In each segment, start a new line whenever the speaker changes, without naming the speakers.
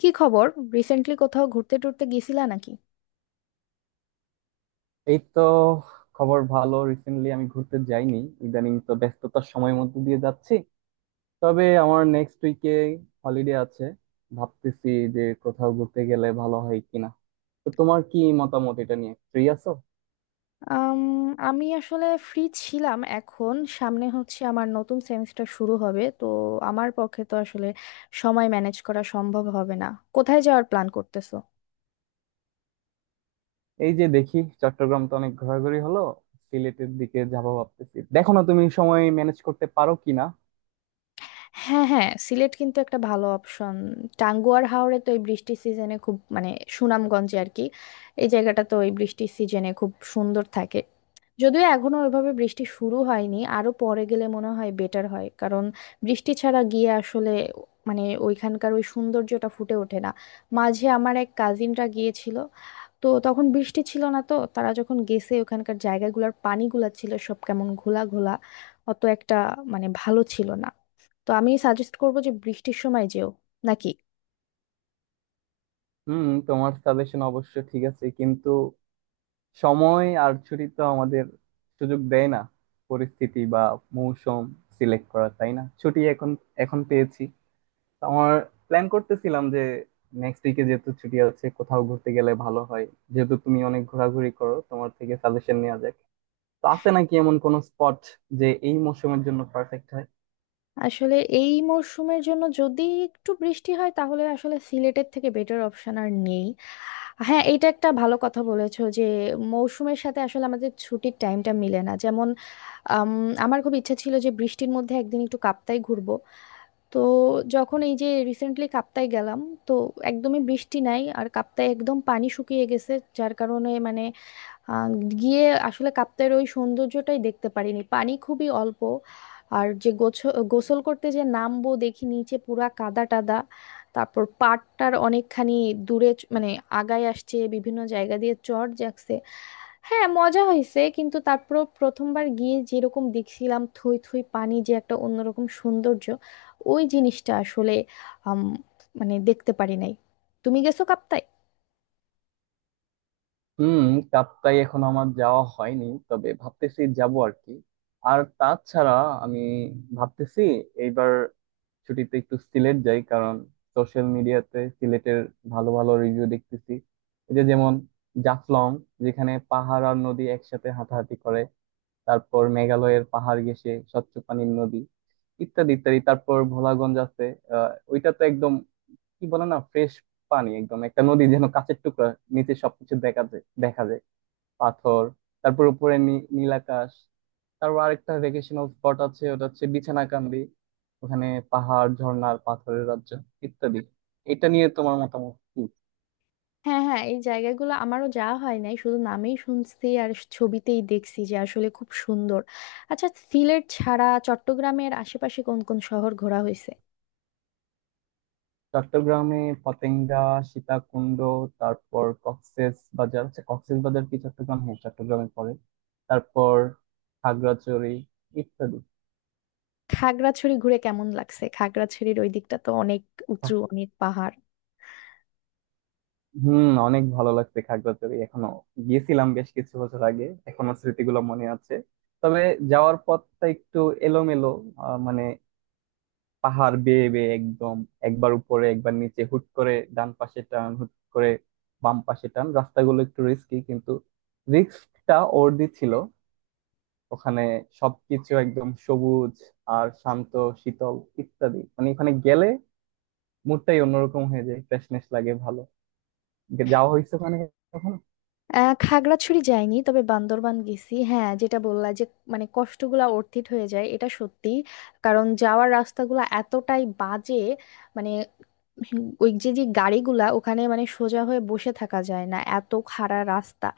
কি খবর? রিসেন্টলি কোথাও ঘুরতে টুরতে গেছিলা নাকি?
এই তো। খবর ভালো, রিসেন্টলি আমি ঘুরতে যাইনি। ইদানিং তো ব্যস্ততার সময়ের মধ্যে দিয়ে যাচ্ছি। তবে আমার নেক্সট উইকে হলিডে আছে। ভাবতেছি যে কোথাও ঘুরতে গেলে ভালো হয় কিনা। তো তোমার কি মতামত, এটা নিয়ে ফ্রি আছো?
আম, আমি আসলে ফ্রি ছিলাম, এখন সামনে হচ্ছে আমার নতুন সেমিস্টার শুরু হবে, তো আমার পক্ষে তো আসলে সময় ম্যানেজ করা সম্ভব হবে না। কোথায় যাওয়ার প্ল্যান করতেছো?
এই যে দেখি চট্টগ্রাম তো অনেক ঘোরাঘুরি হলো, সিলেটের দিকে যাবো ভাবতেছি, দেখো না তুমি সময় ম্যানেজ করতে পারো কিনা।
হ্যাঁ হ্যাঁ, সিলেট কিন্তু একটা ভালো অপশন। টাঙ্গুয়ার হাওরে তো এই বৃষ্টির সিজনে খুব, মানে সুনামগঞ্জে আর কি, এই জায়গাটা তো এই বৃষ্টির সিজনে খুব সুন্দর থাকে। যদিও এখনো ওইভাবে বৃষ্টি শুরু হয়নি, আরো পরে গেলে মনে হয় বেটার হয়, কারণ বৃষ্টি ছাড়া গিয়ে আসলে মানে ওইখানকার ওই সৌন্দর্যটা ফুটে ওঠে না। মাঝে আমার এক কাজিনরা গিয়েছিল, তো তখন বৃষ্টি ছিল না, তো তারা যখন গেছে ওখানকার জায়গাগুলোর পানিগুলা ছিল সব কেমন ঘোলা ঘোলা, অত একটা মানে ভালো ছিল না। তো আমি সাজেস্ট করবো যে বৃষ্টির সময় যেও, নাকি?
হুম, তোমার সাজেশন অবশ্য ঠিক আছে, কিন্তু সময় আর ছুটি তো আমাদের সুযোগ দেয় না পরিস্থিতি বা মৌসুম সিলেক্ট করা, তাই না? ছুটি এখন এখন পেয়েছি, তো আমার প্ল্যান করতেছিলাম যে নেক্সট উইকে যেহেতু ছুটি আছে কোথাও ঘুরতে গেলে ভালো হয়। যেহেতু তুমি অনেক ঘোরাঘুরি করো, তোমার থেকে সাজেশন নেওয়া যাক। তো আছে নাকি এমন কোনো স্পট যে এই মৌসুমের জন্য পারফেক্ট হয়?
আসলে এই মরশুমের জন্য যদি একটু বৃষ্টি হয় তাহলে আসলে সিলেটের থেকে বেটার অপশন আর নেই। হ্যাঁ, এটা একটা ভালো কথা বলেছো যে মৌসুমের সাথে আসলে আমাদের ছুটির টাইমটা মিলে না। যেমন আম, আমার খুব ইচ্ছা ছিল যে বৃষ্টির মধ্যে একদিন একটু কাপ্তাই ঘুরবো। তো যখন এই যে রিসেন্টলি কাপ্তাই গেলাম, তো একদমই বৃষ্টি নাই আর কাপ্তাই একদম পানি শুকিয়ে গেছে। যার কারণে মানে আহ, গিয়ে আসলে কাপ্তাইয়ের ওই সৌন্দর্যটাই দেখতে পারিনি, পানি খুবই অল্প। আর যে গোসল করতে যে নামবো দেখি নিচে পুরা কাদা টাদা, তারপর পাড়টার অনেকখানি দূরে মানে আগায় আসছে, বিভিন্ন জায়গা দিয়ে চড় যাচ্ছে। হ্যাঁ, মজা হয়েছে, কিন্তু তারপর প্রথমবার গিয়ে যেরকম দেখছিলাম থই থই পানি, যে একটা অন্যরকম সৌন্দর্য, ওই জিনিসটা আসলে আম, মানে দেখতে পারি নাই। তুমি গেছো কাপ্তাই?
হুম। কাপ্তাই এখন আমার যাওয়া হয়নি, তবে ভাবতেছি যাব আর কি। আর তাছাড়া আমি ভাবতেছি এইবার ছুটিতে একটু সিলেট যাই, কারণ সোশ্যাল মিডিয়াতে সিলেটের ভালো ভালো রিভিউ দেখতেছি। এই যে যেমন জাফলং, যেখানে পাহাড় আর নদী একসাথে হাতাহাতি করে, তারপর মেঘালয়ের পাহাড় ঘেঁষে স্বচ্ছ পানির নদী, ইত্যাদি ইত্যাদি। তারপর ভোলাগঞ্জ আছে, আহ ওইটা তো একদম কি বলে না, ফ্রেশ পানি, একদম একটা নদী যেন কাচের টুকরা, নিচে সবকিছু দেখা যায় দেখা যায় পাথর, তারপর উপরে নীল আকাশ। তারপর আরেকটা ভেকেশনাল স্পট আছে, ওটা হচ্ছে বিছানাকান্দি। ওখানে পাহাড় ঝর্ণার পাথরের রাজ্য ইত্যাদি। এটা নিয়ে তোমার মতামত কি?
হ্যাঁ হ্যাঁ, এই জায়গাগুলো আমারও যাওয়া হয় নাই, শুধু নামেই শুনছি আর ছবিতেই দেখছি যে আসলে খুব সুন্দর। আচ্ছা, সিলেট ছাড়া চট্টগ্রামের আশেপাশে কোন কোন শহর ঘোরা হয়েছে?
চট্টগ্রামে পতেঙ্গা, সীতাকুণ্ড, তারপর কক্সেস বাজার। আচ্ছা কক্সেস বাজার কি চট্টগ্রাম? হ্যাঁ, চট্টগ্রামে পড়ে। তারপর খাগড়াছড়ি ইত্যাদি।
খাগড়াছড়ি ঘুরে কেমন লাগছে? খাগড়াছড়ির ওই দিকটা তো অনেক উঁচু, অনেক পাহাড়।
হুম, অনেক ভালো লাগছে খাগড়াছড়ি। এখনো গিয়েছিলাম বেশ কিছু বছর আগে, এখনো স্মৃতিগুলো মনে আছে। তবে যাওয়ার পথটা একটু এলোমেলো, মানে পাহাড় বেয়ে বেয়ে একদম একবার উপরে একবার নিচে, হুট করে ডান পাশে টান, হুট করে বাম পাশে টান, রাস্তাগুলো একটু রিস্কি, কিন্তু রিস্কটা ওর্দি ছিল। ওখানে সবকিছু একদম সবুজ আর শান্ত, শীতল ইত্যাদি। মানে ওখানে গেলে মুডটাই অন্যরকম হয়ে যায়, ফ্রেশনেস লাগে ভালো। যাওয়া হয়েছে ওখানে কখনো?
আহ, খাগড়াছড়ি যাইনি, তবে বান্দরবান গেছি। হ্যাঁ, যেটা বললা যে মানে কষ্টগুলা অর্থিত হয়ে যায়, এটা সত্যি। কারণ যাওয়ার রাস্তাগুলা এতটাই বাজে, মানে ওই যে যে গাড়িগুলা ওখানে, মানে সোজা হয়ে বসে থাকা যায় না, এত খাড়া রাস্তা।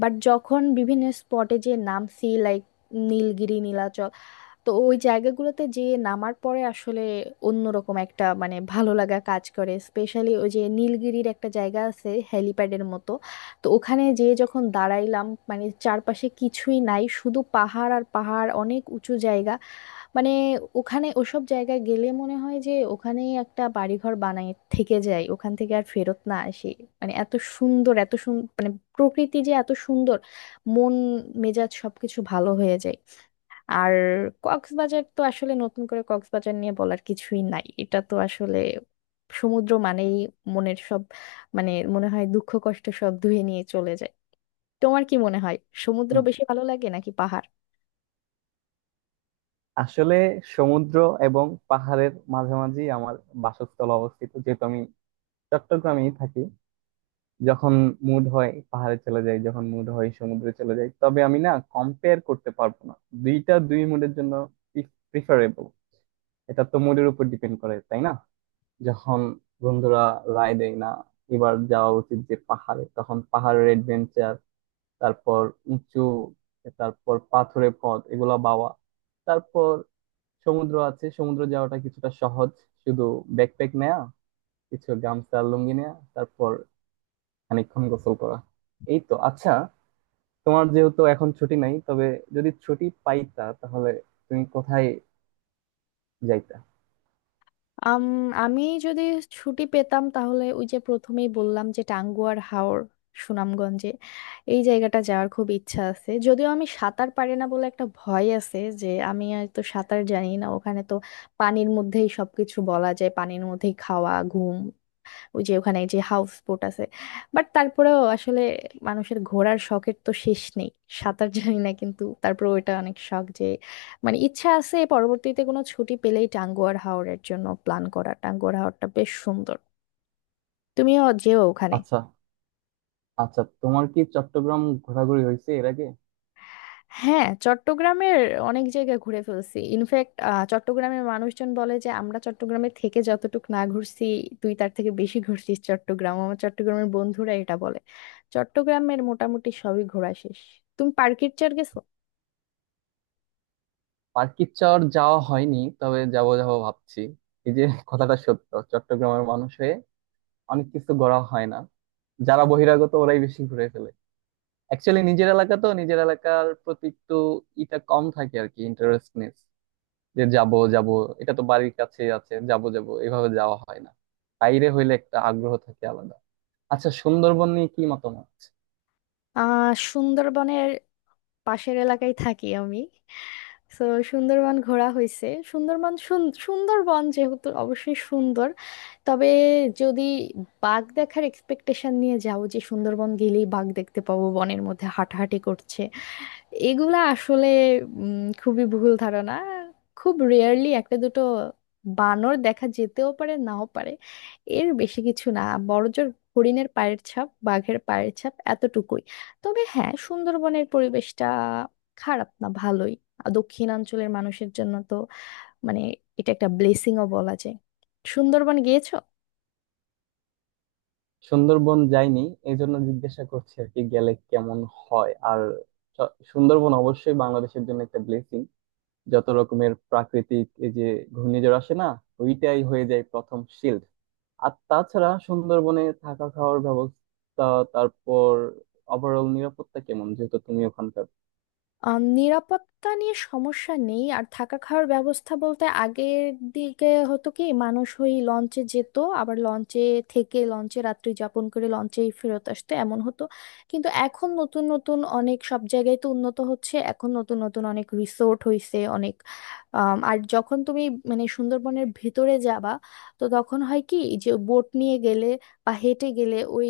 বাট যখন বিভিন্ন স্পটে যে নামছি, লাইক নীলগিরি, নীলাচল, তো ওই জায়গাগুলোতে যে নামার পরে আসলে অন্যরকম একটা মানে ভালো লাগা কাজ করে। স্পেশালি ওই যে নীলগিরির একটা জায়গা আছে হেলিপ্যাডের মতো, তো ওখানে যে যখন দাঁড়াইলাম, মানে চারপাশে কিছুই নাই, শুধু পাহাড় আর পাহাড়, অনেক উঁচু জায়গা। মানে ওখানে ওসব জায়গায় গেলে মনে হয় যে ওখানেই একটা বাড়িঘর বানায় থেকে যায়, ওখান থেকে আর ফেরত না আসি। মানে এত সুন্দর, এত সুন্দর, মানে প্রকৃতি যে এত সুন্দর, মন মেজাজ সবকিছু ভালো হয়ে যায়। আর কক্সবাজার তো আসলে নতুন করে কক্সবাজার নিয়ে বলার কিছুই নাই, এটা তো আসলে সমুদ্র মানেই মনের সব, মানে মনে হয় দুঃখ কষ্ট সব ধুয়ে নিয়ে চলে যায়। তোমার কি মনে হয়, সমুদ্র বেশি ভালো লাগে নাকি পাহাড়?
আসলে সমুদ্র এবং পাহাড়ের মাঝামাঝি আমার বাসস্থল অবস্থিত, যেহেতু আমি চট্টগ্রামেই থাকি। যখন মুড হয় পাহাড়ে চলে যাই, যখন মুড হয় সমুদ্রে চলে যাই। তবে আমি না কম্পেয়ার করতে পারবো না, দুইটা দুই মুডের জন্য প্রিফারেবল। এটা তো মুডের উপর ডিপেন্ড করে, তাই না? যখন বন্ধুরা রায় দেয় না এবার যাওয়া উচিত যে পাহাড়ে, তখন পাহাড়ের অ্যাডভেঞ্চার, তারপর উঁচু, তারপর পাথুরে পথ এগুলা বাওয়া। তারপর সমুদ্র আছে, সমুদ্র যাওয়াটা কিছুটা সহজ, শুধু ব্যাকপ্যাক নেয়া, কিছু গামছা লুঙ্গি নেয়া, তারপর খানিকক্ষণ গোসল করা, এই তো। আচ্ছা, তোমার যেহেতু এখন ছুটি নাই, তবে যদি ছুটি পাইতা তাহলে তুমি কোথায় যাইতা?
আম, আমি যদি ছুটি পেতাম তাহলে ওই যে প্রথমেই বললাম যে টাঙ্গুয়ার হাওর, সুনামগঞ্জে এই জায়গাটা যাওয়ার খুব ইচ্ছা আছে। যদিও আমি সাঁতার পারি না বলে একটা ভয় আছে, যে আমি আর তো সাঁতার জানি না, ওখানে তো পানির মধ্যেই সবকিছু বলা যায়, পানির মধ্যেই খাওয়া ঘুম, ওই যে ওখানে যে হাউস বোট আছে। বাট তারপরেও আসলে মানুষের ঘোরার শখের তো শেষ নেই। সাঁতার জানি না কিন্তু তারপরে ওইটা অনেক শখ যে, মানে ইচ্ছা আছে পরবর্তীতে কোনো ছুটি পেলেই টাঙ্গুয়ার হাওরের জন্য প্ল্যান করা। টাঙ্গুয়ার হাওরটা বেশ সুন্দর, তুমিও যেও ওখানে।
আচ্ছা। আচ্ছা তোমার কি চট্টগ্রাম ঘোরাঘুরি হয়েছে এর আগে?
হ্যাঁ, চট্টগ্রামের অনেক জায়গায় ঘুরে ফেলছি ইনফ্যাক্ট। চট্টগ্রামের মানুষজন বলে যে আমরা চট্টগ্রামে থেকে যতটুকু না ঘুরছি, তুই তার থেকে বেশি ঘুরছিস চট্টগ্রাম, আমার চট্টগ্রামের বন্ধুরা এটা বলে। চট্টগ্রামের মোটামুটি সবই ঘোরা শেষ। তুমি পার্কির চার গেছো?
পার্কিচর যাওয়া হয়নি, তবে যাব যাব ভাবছি। এই যে কথাটা সত্য, চট্টগ্রামের মানুষ হয়ে অনেক কিছু ঘোরা হয় না, যারা বহিরাগত ওরাই বেশি ঘুরে ফেলে। অ্যাকচুয়ালি নিজের এলাকা তো, নিজের এলাকার প্রতি একটু ইটা কম থাকে আর কি, ইন্টারেস্টনেস, যে যাব যাব এটা তো বাড়ির কাছেই আছে, যাব যাব এভাবে যাওয়া হয় না। বাইরে হইলে একটা আগ্রহ থাকে আলাদা। আচ্ছা সুন্দরবন নিয়ে কি মতামত?
আহ, সুন্দরবনের পাশের এলাকায় থাকি আমি, তো সুন্দরবন ঘোরা হয়েছে। সুন্দরবন যেহেতু অবশ্যই সুন্দর। তবে যদি বাঘ দেখার এক্সপেকটেশন নিয়ে যাও যে সুন্দরবন গেলেই বাঘ দেখতে পাবো বনের মধ্যে হাঁটাহাঁটি করছে, এগুলা আসলে খুবই ভুল ধারণা। খুব রেয়ারলি একটা দুটো বানর দেখা যেতেও পারে, নাও পারে, এর বেশি কিছু না। বড়জোর হরিণের পায়ের ছাপ, বাঘের পায়ের ছাপ, এতটুকুই। তবে হ্যাঁ, সুন্দরবনের পরিবেশটা খারাপ না, ভালোই। আর দক্ষিণাঞ্চলের মানুষের জন্য তো মানে এটা একটা ব্লেসিংও বলা যায়। সুন্দরবন গিয়েছো?
সুন্দরবন যাইনি, এই জন্য জিজ্ঞাসা করছি আর কি, গেলে কেমন হয়? আর সুন্দরবন অবশ্যই বাংলাদেশের জন্য একটা ব্লেসিং। যত রকমের প্রাকৃতিক এই যে ঘূর্ণিঝড় আসে না, ওইটাই হয়ে যায় প্রথম শিল্ড। আর তাছাড়া সুন্দরবনে থাকা খাওয়ার ব্যবস্থা, তারপর ওভারঅল নিরাপত্তা কেমন, যেহেতু তুমি ওখানকার।
আহ, নিরাপত্তা নিয়ে সমস্যা নেই। আর থাকা খাওয়ার ব্যবস্থা বলতে আগের দিকে হতো কি, মানুষ ওই লঞ্চে যেত, আবার লঞ্চে থেকে লঞ্চে রাত্রি যাপন করে লঞ্চেই ফেরত আসতো, এমন হতো। কিন্তু এখন নতুন নতুন অনেক সব জায়গায় তো উন্নত হচ্ছে, এখন নতুন নতুন অনেক রিসোর্ট হইছে অনেক। আর যখন তুমি মানে সুন্দরবনের ভিতরে যাবা, তো তখন হয় কি, যে বোট নিয়ে গেলে বা হেঁটে গেলে ওই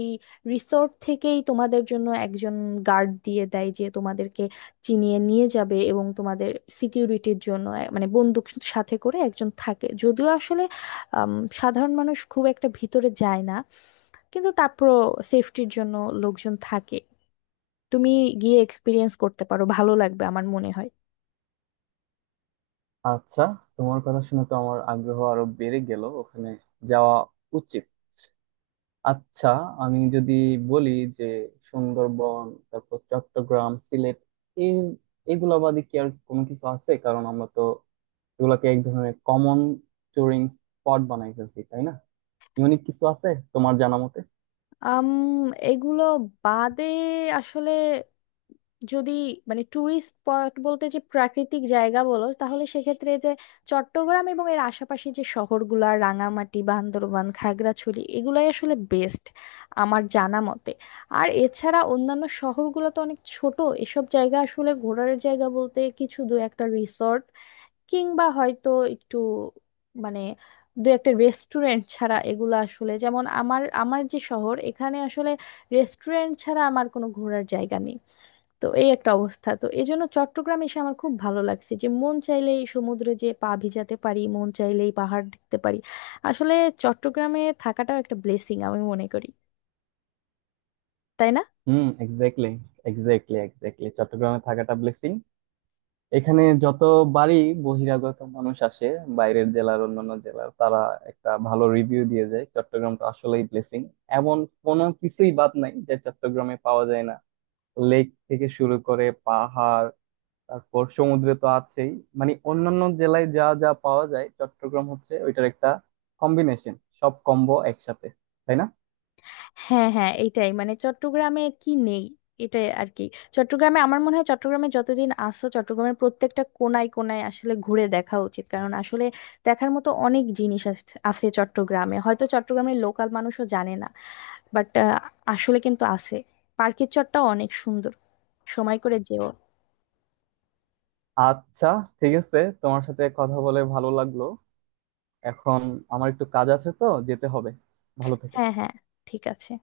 রিসোর্ট থেকেই তোমাদের জন্য একজন গার্ড দিয়ে দেয় যে তোমাদেরকে চিনিয়ে নিয়ে যাবে, এবং তোমাদের সিকিউরিটির জন্য মানে বন্দুক সাথে করে একজন থাকে। যদিও আসলে আম, সাধারণ মানুষ খুব একটা ভিতরে যায় না, কিন্তু তারপরও সেফটির জন্য লোকজন থাকে। তুমি গিয়ে এক্সপিরিয়েন্স করতে পারো, ভালো লাগবে আমার মনে হয়।
আচ্ছা তোমার কথা শুনে তো আমার আগ্রহ আরো বেড়ে গেল, ওখানে যাওয়া উচিত। আচ্ছা আমি যদি বলি যে সুন্দরবন, তারপর চট্টগ্রাম, সিলেট, এই এগুলা বাদে কি আর কোনো কিছু আছে? কারণ আমরা তো এগুলোকে এক ধরনের কমন টুরিং স্পট বানাই ফেলছি, তাই না? ইউনিক কিছু আছে তোমার জানা মতে?
আম এগুলো বাদে আসলে যদি মানে ট্যুরিস্ট স্পট বলতে যে প্রাকৃতিক জায়গা বলো, তাহলে সেক্ষেত্রে যে চট্টগ্রাম এবং এর আশেপাশে যে শহরগুলা, রাঙামাটি, বান্দরবান, খাগড়াছড়ি, এগুলাই আসলে বেস্ট আমার জানা মতে। আর এছাড়া অন্যান্য শহরগুলো তো অনেক ছোট, এসব জায়গা আসলে ঘোরার জায়গা বলতে কিছু দু একটা রিসর্ট কিংবা হয়তো একটু মানে দু একটা রেস্টুরেন্ট ছাড়া, এগুলো আসলে যেমন আমার আমার যে শহর, এখানে আসলে রেস্টুরেন্ট ছাড়া আমার কোনো ঘোরার জায়গা নেই। তো এই একটা অবস্থা, তো এই জন্য চট্টগ্রাম এসে আমার খুব ভালো লাগছে যে মন চাইলেই সমুদ্রে যে পা ভিজাতে পারি, মন চাইলেই পাহাড় দেখতে পারি। আসলে চট্টগ্রামে থাকাটাও একটা ব্লেসিং আমি মনে করি, তাই না?
হুম, এক্স্যাক্টলি, এক্স্যাক্টলি, এক্স্যাক্টলি। চট্টগ্রামে থাকাটা ব্লেসিং। এখানে যত বাড়ি বহিরাগত মানুষ আসে, বাইরের জেলার, অন্যান্য জেলার, তারা একটা ভালো রিভিউ দিয়ে যায়, চট্টগ্রামটা আসলেই ব্লেসিং। এমন কোনো কিছুই বাদ নাই যে চট্টগ্রামে পাওয়া যায় না। লেক থেকে শুরু করে পাহাড়, তারপর সমুদ্রে তো আছেই, মানে অন্যান্য জেলায় যা যা পাওয়া যায় চট্টগ্রাম হচ্ছে ওইটার একটা কম্বিনেশন, সব কম্বো একসাথে, তাই না?
হ্যাঁ হ্যাঁ, এইটাই, মানে চট্টগ্রামে কি নেই, এটাই আর কি। চট্টগ্রামে আমার মনে হয় চট্টগ্রামে যতদিন আসছো চট্টগ্রামের প্রত্যেকটা কোনায় কোনায় আসলে ঘুরে দেখা উচিত, কারণ আসলে দেখার মতো অনেক জিনিস আছে আছে চট্টগ্রামে, হয়তো চট্টগ্রামের লোকাল মানুষও জানে না, বাট আসলে কিন্তু আছে। পার্কের চটটা অনেক সুন্দর, সময় করে যেও।
আচ্ছা, ঠিক আছে, তোমার সাথে কথা বলে ভালো লাগলো। এখন আমার একটু কাজ আছে তো যেতে হবে। ভালো থেকো।
হ্যাঁ হ্যাঁ, ঠিক আছে।